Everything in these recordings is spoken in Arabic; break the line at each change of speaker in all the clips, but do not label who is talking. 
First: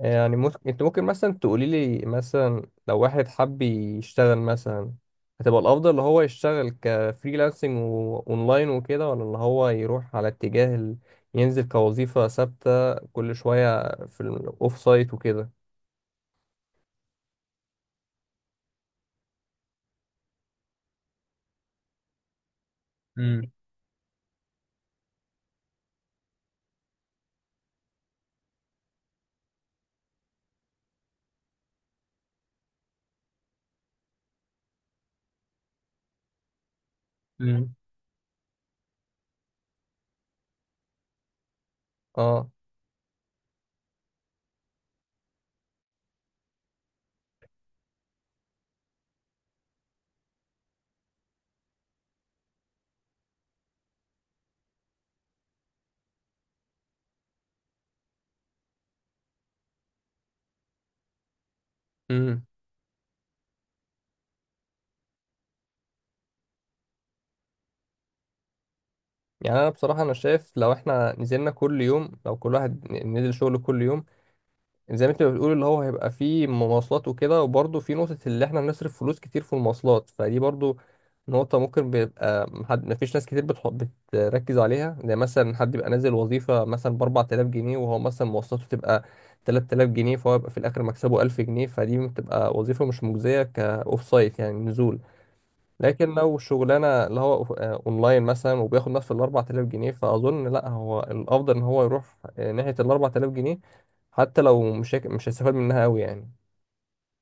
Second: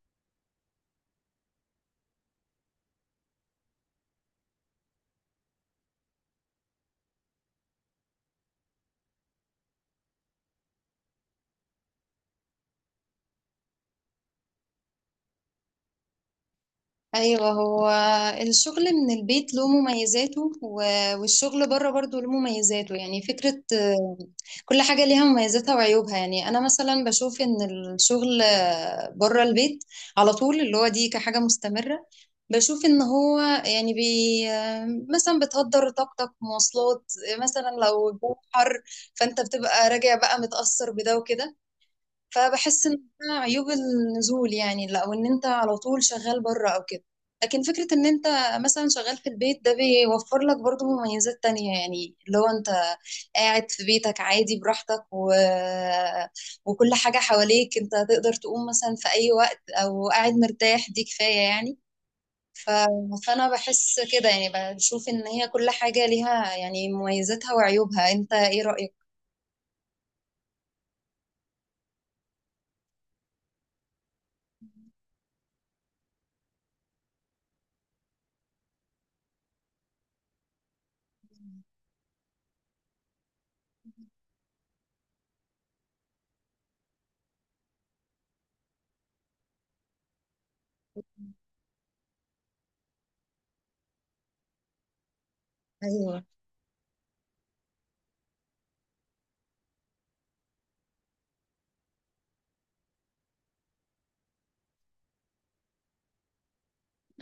يعني انت ممكن مثلا تقولي لي مثلا، لو واحد حب يشتغل مثلا، هتبقى الافضل اللي هو يشتغل كفريلانسنج واونلاين وكده، ولا اللي هو يروح على اتجاه ينزل كوظيفة ثابتة كل شوية في الاوف سايت وكده؟
ايوه، هو الشغل من البيت له مميزاته والشغل بره برضه له مميزاته، يعني
امم.
فكرة. كل حاجة ليها مميزاتها وعيوبها، يعني انا مثلا بشوف ان الشغل بره البيت على طول، اللي هو دي كحاجة مستمرة. بشوف ان هو يعني بي آه، مثلا بتهدر طاقتك مواصلات، مثلا
امم.
لو الجو حر، فانت بتبقى راجع بقى متأثر بده وكده.
اه.
فبحس ان ده عيوب النزول، يعني لا، وان انت على طول شغال بره او كده. لكن فكرة ان انت مثلا شغال في البيت، ده بيوفر لك برضو مميزات تانية، يعني لو انت قاعد في بيتك عادي براحتك وكل حاجة حواليك، انت تقدر تقوم مثلا في اي وقت او قاعد مرتاح، دي كفاية يعني.
امم.
ف... فانا بحس كده، يعني بشوف ان هي كل حاجة ليها يعني مميزاتها وعيوبها. انت ايه رأيك؟
يعني انا بصراحة انا شايف، لو كل واحد نزل شغل كل يوم، زي ما انت بتقول اللي هو هيبقى فيه مواصلات وكده. وبرضه في نقطة اللي احنا بنصرف فلوس كتير في المواصلات، فدي برضه نقطة ممكن بيبقى محد، مفيش ناس كتير بتركز عليها. زي مثلا حد يبقى نازل وظيفة مثلا ب 4000 جنيه، وهو مثلا مواصلاته تبقى 3000 جنيه، فهو يبقى في الآخر مكسبه 1000 جنيه، فدي بتبقى وظيفة مش مجزية كأوف سايت، يعني نزول. لكن
ايوه.
لو شغلانة اللي هو اونلاين مثلا، وبياخد نفس ال 4000 جنيه، فاظن لا هو الافضل ان هو يروح ناحية ال 4000 جنيه، حتى لو مش هيستفاد منها قوي يعني.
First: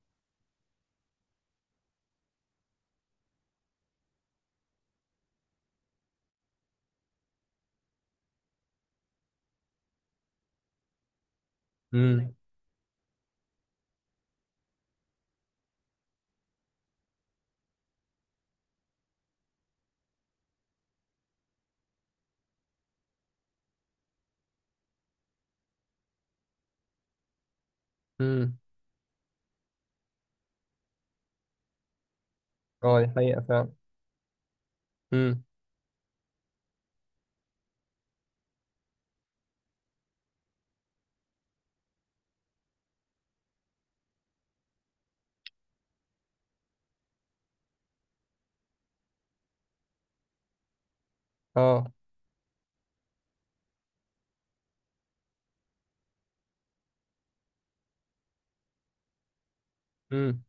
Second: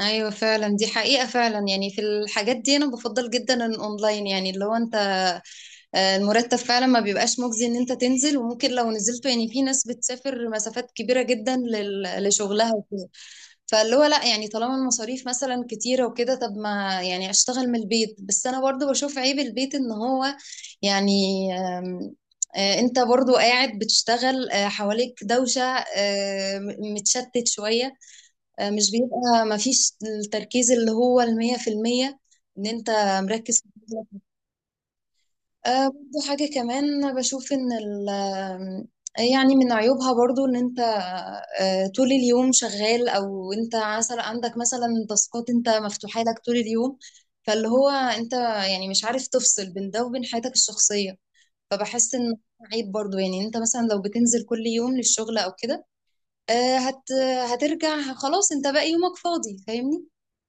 ايوه فعلا، دي حقيقة فعلا، يعني في الحاجات دي انا بفضل جدا الاونلاين. يعني اللي هو انت المرتب فعلا ما بيبقاش مجزي ان انت تنزل، وممكن لو نزلت يعني في ناس بتسافر مسافات كبيرة جدا
امم.
لشغلها وكده. فاللي هو لا، يعني طالما المصاريف مثلا كتيرة وكده، طب ما يعني اشتغل من البيت. بس انا برضو بشوف عيب البيت ان هو يعني آم، انت برضو قاعد بتشتغل، حواليك دوشة، متشتت شوية،
امم.
مش بيبقى مفيش التركيز اللي هو 100%، ان انت
اه، دي حقيقة
مركز في
فعلا.
شغلك.
امم.
برضو حاجة كمان بشوف ان ال آه، يعني من عيوبها برضو ان انت طول اليوم شغال، او انت مثلا عندك مثلا تاسكات انت مفتوحة لك طول اليوم، فاللي هو انت يعني مش عارف تفصل بين ده وبين حياتك الشخصية.
اه.
فبحس ان عيب برضو، يعني انت مثلا لو بتنزل كل يوم للشغل او كده، آه، هت هترجع خلاص، انت باقي يومك فاضي، فاهمني؟
امم.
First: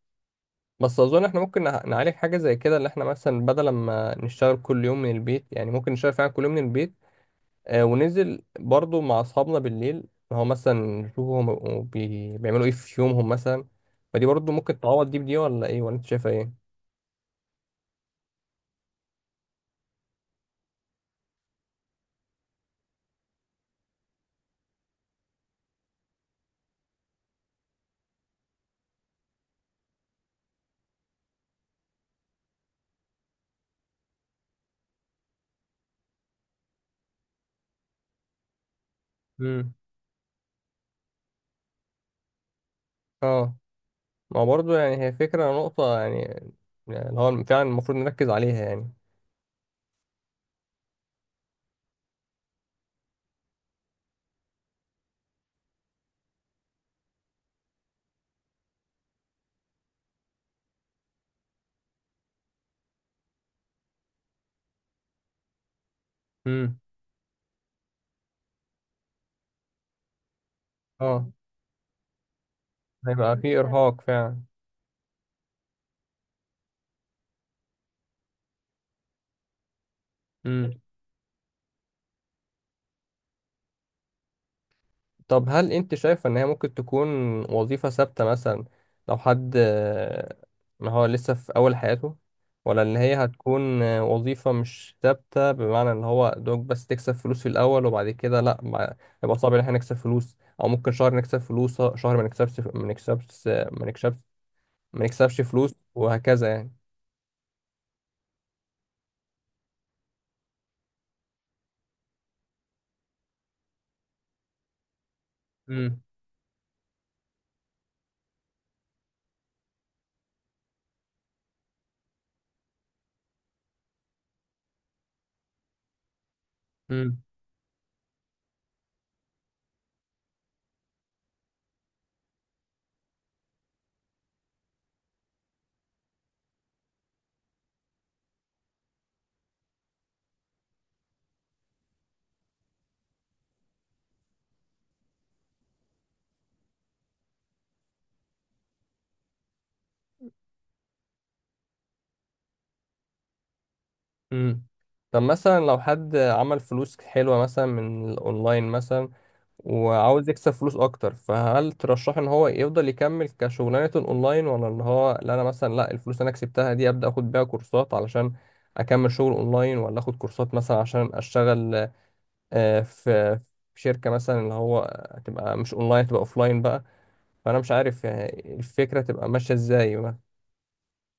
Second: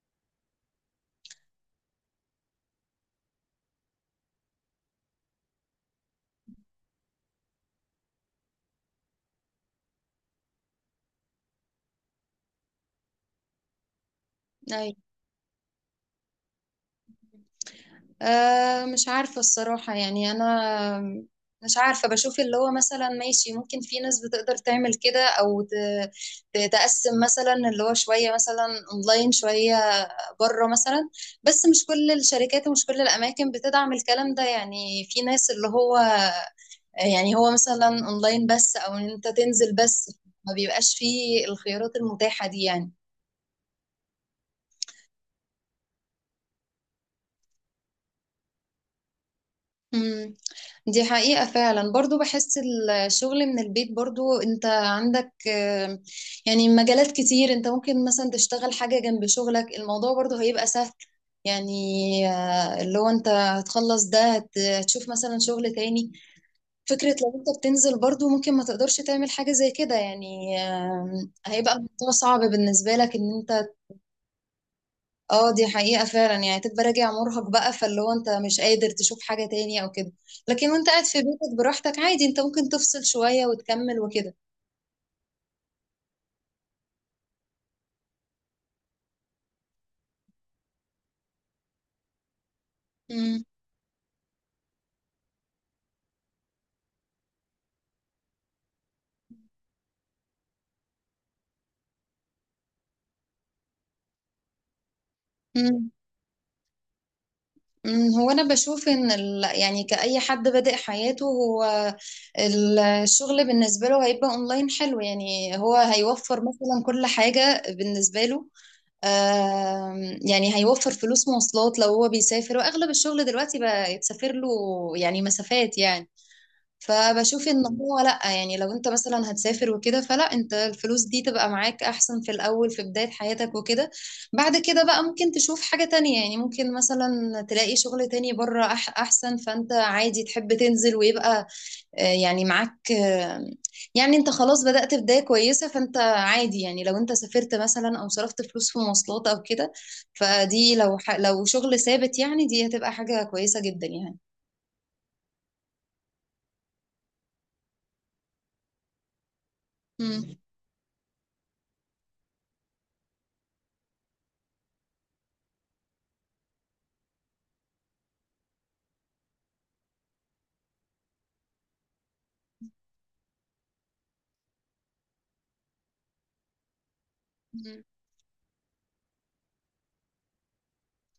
بس اظن احنا ممكن نعالج حاجه زي كده، اللي احنا مثلا بدل ما نشتغل كل يوم من البيت، يعني ممكن نشتغل فعلا كل يوم من البيت، وننزل برضو مع أصحابنا بالليل، هو مثلا نشوفهم هو بيعملوا إيه في يومهم مثلا. فدي برضو ممكن تعوض دي بدي، ولا إيه، ولا أنت شايفة إيه؟
أه، مش عارفة الصراحة، يعني أنا مش عارفة. بشوف اللي هو مثلا ماشي، ممكن في ناس بتقدر تعمل كده، أو تقسم مثلا اللي هو شوية مثلا أونلاين شوية بره مثلا. بس مش كل الشركات ومش كل الأماكن بتدعم الكلام ده، يعني في ناس اللي هو يعني هو مثلا أونلاين بس، أو إن أنت
امم.
تنزل بس، ما بيبقاش فيه الخيارات المتاحة دي يعني.
اه. ما هو برضو يعني هي فكرة نقطة يعني اللي هو فعلا المفروض نركز عليها يعني.
مم. دي حقيقة فعلا، برضو بحس الشغل من البيت برضو انت عندك يعني مجالات كتير انت ممكن مثلا تشتغل حاجة جنب شغلك، الموضوع برضو هيبقى سهل يعني. اللي هو انت هتخلص ده هتشوف مثلا شغل تاني.
امم.
فكرة لو انت بتنزل برضو، ممكن ما تقدرش تعمل حاجة زي كده يعني،
اه، اه،
هيبقى الموضوع صعب بالنسبة لك ان
هيبقى في
انت.
إرهاق فعلا.
اه، دي حقيقة فعلا، يعني تبقى راجع مرهق بقى، فاللي هو انت مش قادر تشوف حاجة تاني او كده. لكن وانت قاعد في بيتك براحتك عادي، انت ممكن تفصل شوية وتكمل وكده.
طب هل انت شايفة ان هي ممكن تكون وظيفة ثابتة مثلا، لو حد ما هو لسه في اول حياته، ولا ان هي
مم.
هتكون وظيفة مش ثابتة، بمعنى ان هو دوك بس تكسب فلوس في الاول، وبعد كده لا يبقى صعب ان احنا نكسب فلوس، او ممكن شهر نكسب فلوس، شهر ما نكسبش، ما نكسبش، ما نكسبش، ما نكسبش فلوس،
مم.
وهكذا يعني.
مم. هو انا بشوف ان يعني كأي حد بادئ حياته، هو الشغل بالنسبة له هيبقى اونلاين حلو، يعني هو
امم.
هيوفر مثلا كل حاجة بالنسبة له. آم، يعني هيوفر فلوس مواصلات لو هو بيسافر، واغلب الشغل دلوقتي بقى يتسافر له يعني مسافات يعني.
امم.
فبشوف ان هو لا، يعني لو انت مثلا هتسافر وكده، فلا انت الفلوس دي تبقى معاك احسن في الاول في بداية حياتك وكده. بعد كده بقى ممكن تشوف حاجة تانية، يعني ممكن مثلا تلاقي شغل تاني بره احسن، فانت عادي تحب تنزل ويبقى يعني معاك، يعني انت خلاص بدأت بداية كويسة، فانت عادي. يعني لو انت سافرت مثلا او صرفت فلوس في مواصلات او كده، فدي لو لو شغل ثابت يعني، دي هتبقى حاجة كويسة جدا يعني.
امم. طب مثلا لو حد عمل فلوس حلوة مثلا من الاونلاين مثلا، وعاوز يكسب فلوس اكتر، فهل ترشح ان هو يفضل يكمل كشغلانة اونلاين، ولا اللي هو لا، انا مثلا لا، الفلوس اللي انا كسبتها دي ابدا اخد بيها كورسات علشان اكمل شغل اونلاين، ولا اخد كورسات مثلا عشان اشتغل آه، في في شركة مثلا، اللي هو تبقى مش اونلاين، تبقى اوفلاين بقى. فانا مش
مم.
عارف يعني الفكرة تبقى ماشية ازاي بقى.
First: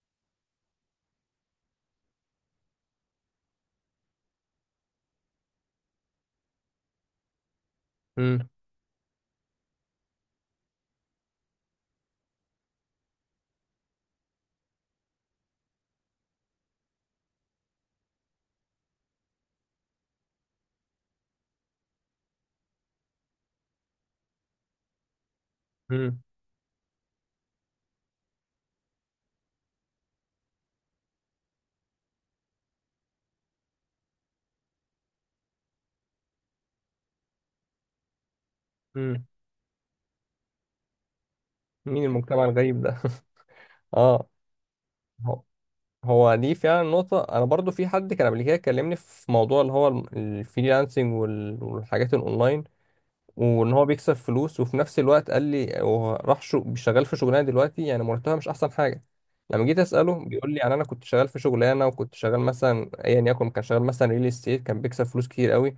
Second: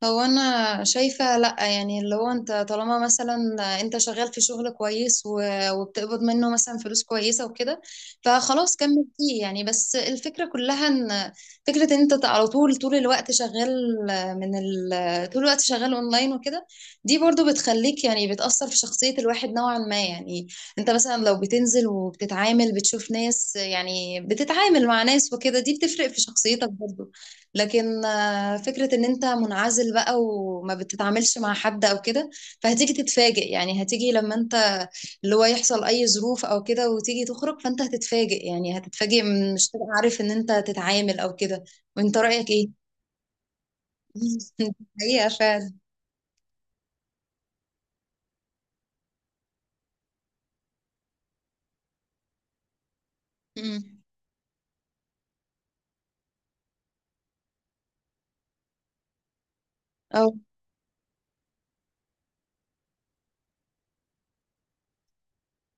هو انا شايفة لا، يعني اللي هو انت طالما مثلا انت شغال في شغل كويس وبتقبض منه مثلا فلوس كويسة وكده،
مم.
فخلاص كمل فيه يعني. بس الفكرة كلها ان فكرة ان انت على طول طول الوقت شغال، طول الوقت شغال اونلاين وكده، دي برضو بتخليك يعني بتأثر في شخصية الواحد نوعا ما يعني. انت مثلا لو بتنزل وبتتعامل بتشوف ناس، يعني بتتعامل مع ناس وكده، دي بتفرق
مم.
في شخصيتك برضو. لكن فكرة ان انت منعزل بقى وما بتتعاملش مع حد او كده، فهتيجي تتفاجئ. يعني هتيجي لما انت اللي هو يحصل اي ظروف او كده وتيجي تخرج، فانت هتتفاجئ. يعني هتتفاجئ
مم.
مش تبقى عارف ان انت تتعامل او كده.
مين
وانت
المجتمع
رأيك
الغريب
ايه؟
ده؟ اه.
حقيقة فعلا.
هو دي فعلا نقطة. أنا برضو في حد كان قبل كده كلمني في موضوع اللي هو الفريلانسنج والحاجات الأونلاين، وإن هو
مم.
بيكسب فلوس، وفي نفس الوقت قال لي هو راح شغال في شغلانة دلوقتي، يعني مرتبها مش أحسن حاجة. لما جيت أسأله
اه.
بيقول لي يعني أنا كنت شغال في شغلانة، وكنت شغال مثلا أيا يكن، كان شغال مثلا ريل استيت، كان بيكسب فلوس كتير قوي،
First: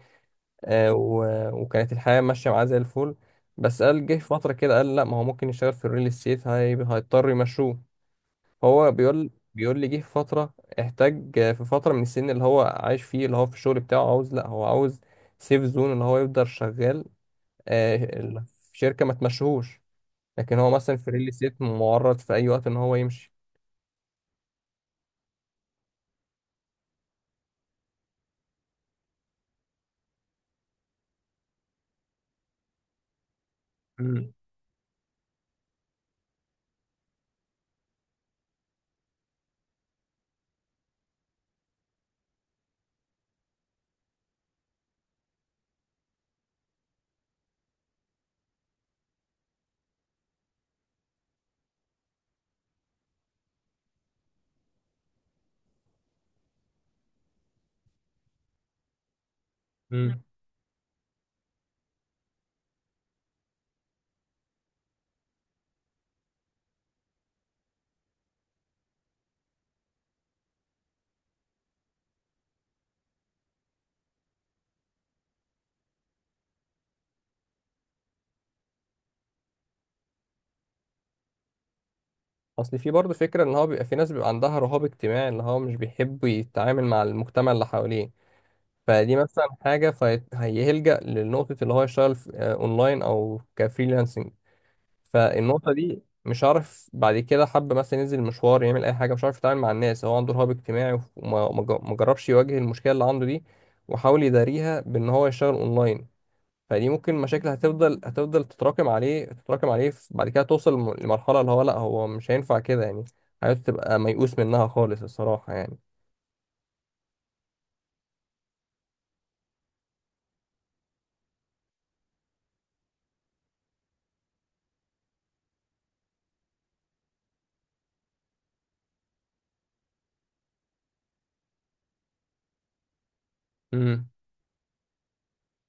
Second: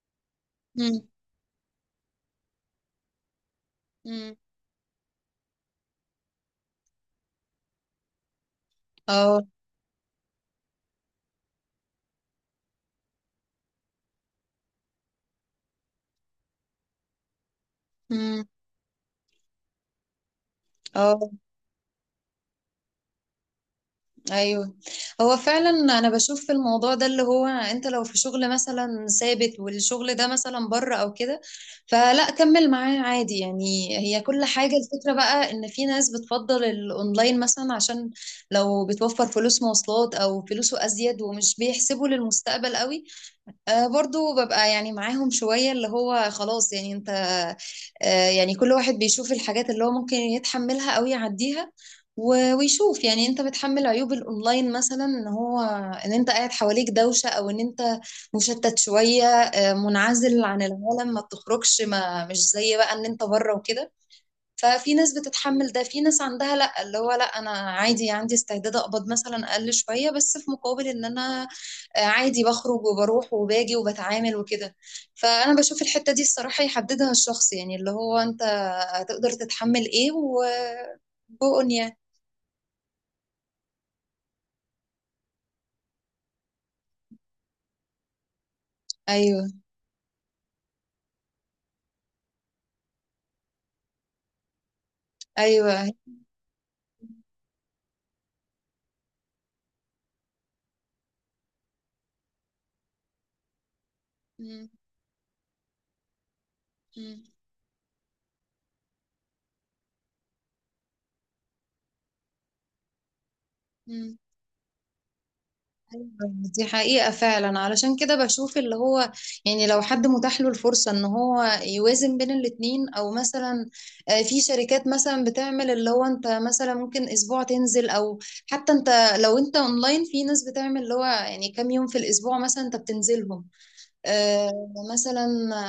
آه
مم.
و... وكانت الحياة ماشية معاه زي الفل. بس قال جه في
مم.
فترة كده، قال لا ما هو ممكن يشتغل في الريل استيت، هيضطر يمشوه. هو بيقول
اه.
بيقول لي جه في فترة، احتاج في فترة من السن اللي هو عايش فيه، اللي هو في الشغل بتاعه، عاوز لا هو عاوز سيف زون، اللي هو يفضل شغال آه،
مم.
ال- في شركة ما تمشيهوش، لكن هو مثلا في
اه.
ريل استيت معرض في أي وقت إن هو يمشي.
ايوه، هو فعلا انا بشوف في الموضوع ده اللي هو انت لو في شغل مثلا ثابت، والشغل ده مثلا بره او كده، فلا كمل معاه عادي يعني. هي
مم.
كل حاجة، الفكرة بقى ان في ناس بتفضل الاونلاين مثلا عشان لو بتوفر فلوس مواصلات او فلوسه ازيد ومش بيحسبوا للمستقبل قوي. برضو ببقى يعني معاهم شوية، اللي هو خلاص يعني انت يعني كل واحد بيشوف الحاجات اللي هو ممكن يتحملها او يعديها ويشوف. يعني انت بتحمل عيوب الاونلاين مثلا ان هو ان انت قاعد حواليك دوشة، او ان انت مشتت شوية،
مم.
منعزل عن العالم ما بتخرجش، ما مش زي بقى ان انت بره وكده. ففي ناس بتتحمل ده، في ناس عندها لا، اللي هو لا، انا عادي عندي استعداد اقبض مثلا اقل شوية بس في مقابل ان انا عادي بخرج وبروح وباجي وبتعامل وكده. فانا بشوف الحتة دي الصراحة يحددها الشخص، يعني اللي هو انت هتقدر تتحمل ايه و بقن يعني.
أصل في برضه فكرة إن هو بيبقى في ناس بيبقى عندها رهاب اجتماعي، اللي هو مش بيحب يتعامل مع المجتمع اللي حواليه، فدي مثلا
ايوه.
حاجة، فهيلجأ لنقطة اللي هو يشتغل أونلاين أو كفريلانسنج. فالنقطة
ايوه.
دي مش عارف، بعد كده حب مثلا ينزل مشوار يعمل أي حاجة، مش عارف يتعامل مع الناس، هو عنده رهاب اجتماعي، وما ما جا- ما جربش يواجه المشكلة اللي عنده دي، وحاول
مم.
يداريها بإن هو يشتغل أونلاين، فدي ممكن مشاكل هتفضل تتراكم عليه، تتراكم عليه، بعد كده توصل لمرحلة اللي هو لأ، هو مش هينفع كده يعني، حياته تبقى
مم.
ميؤوس منها خالص الصراحة يعني.
أيوة، دي حقيقة فعلا. علشان كده بشوف اللي هو يعني لو حد متاح له الفرصة ان هو يوازن بين الاتنين، او مثلا في شركات مثلا بتعمل اللي هو انت مثلا ممكن اسبوع تنزل، او حتى انت لو انت اونلاين في ناس بتعمل اللي هو يعني كام يوم في الاسبوع مثلا انت بتنزلهم،
امم.
آه، مثلا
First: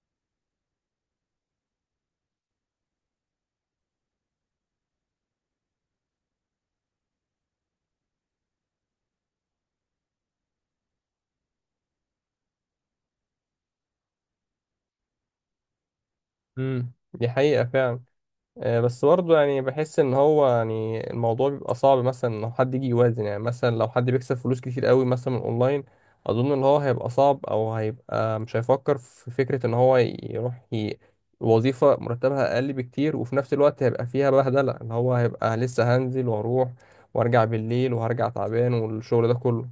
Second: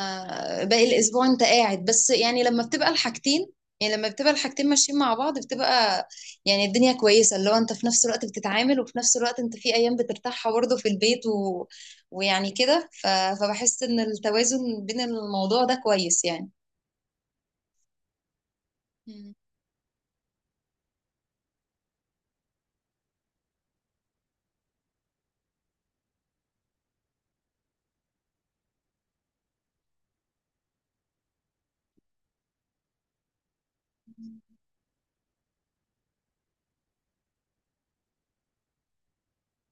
باقي الاسبوع انت قاعد بس. يعني لما بتبقى الحاجتين، ماشيين مع بعض، بتبقى يعني الدنيا كويسة، اللي هو انت في نفس الوقت بتتعامل، وفي نفس الوقت انت في ايام بترتاحها برضه في البيت ويعني كده. فبحس ان التوازن بين الموضوع ده كويس يعني.
امم، دي حقيقة فعلا. بس برضه يعني بحس ان هو يعني الموضوع بيبقى صعب مثلا ان حد يجي يوازن، يعني مثلا لو حد بيكسب فلوس كتير قوي مثلا من اونلاين، اظن ان هو هيبقى صعب، او هيبقى مش هيفكر في فكرة ان هو يروح وظيفة مرتبها اقل بكتير، وفي نفس الوقت هيبقى فيها
مم.
بهدلة، ان هو هيبقى لسه هنزل واروح وارجع بالليل، وهرجع تعبان، والشغل ده كله.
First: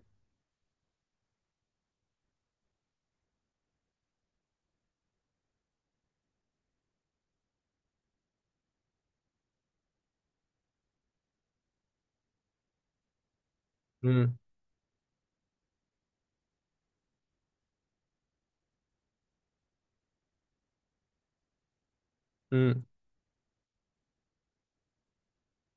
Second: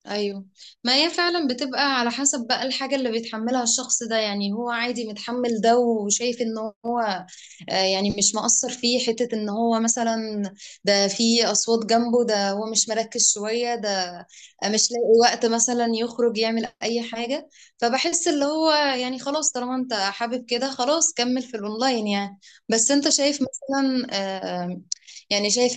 ايوه. ما هي فعلا بتبقى على حسب بقى الحاجة اللي بيتحملها الشخص ده، يعني هو عادي متحمل ده وشايف ان هو يعني مش مقصر فيه حتة ان هو مثلا ده في اصوات جنبه ده، هو مش مركز شوية ده، مش لاقي وقت مثلا يخرج يعمل اي حاجة. فبحس اللي هو يعني خلاص، طالما انت حابب كده، خلاص كمل في الاونلاين يعني.
امم.
بس انت شايف مثلا آه، يعني شايف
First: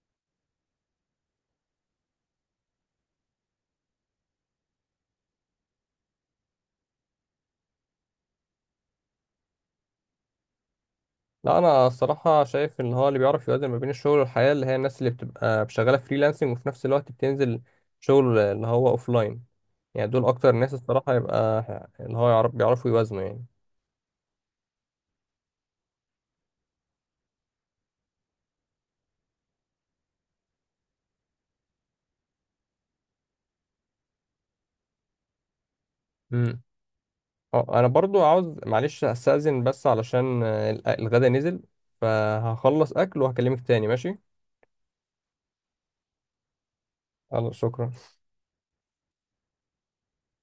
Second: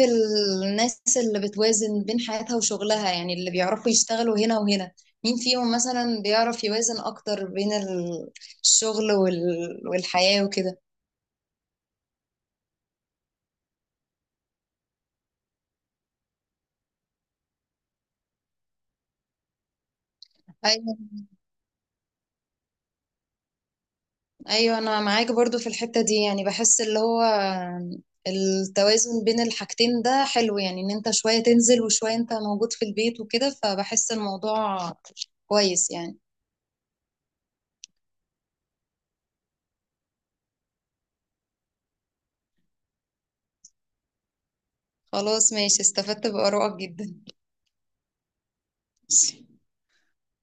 الناس اللي بتوازن بين حياتها وشغلها، يعني اللي بيعرفوا يشتغلوا هنا وهنا، مين فيهم مثلا بيعرف يوازن اكتر بين الشغل والحياة وكده؟
لا، انا الصراحه شايف ان هو اللي بيعرف يوازن ما بين الشغل والحياه، اللي هي الناس اللي بتبقى شغاله فريلانسنج، وفي نفس الوقت بتنزل شغل اللي هو لاين، يعني دول اكتر ناس
ايوه.
الصراحه يبقى اللي هو بيعرفوا يوازنوا يعني.
ايوه انا معاك برضو في الحتة دي، يعني بحس اللي هو التوازن بين الحاجتين ده حلو، يعني ان انت شوية تنزل وشوية انت موجود في البيت وكده، فبحس الموضوع كويس يعني.
امم. اه، انا برضو عاوز معلش استأذن، بس علشان الغدا نزل، فهخلص اكل وهكلمك تاني، ماشي؟
خلاص ماشي، استفدت بآرائك جدا.
خلاص، شكرا.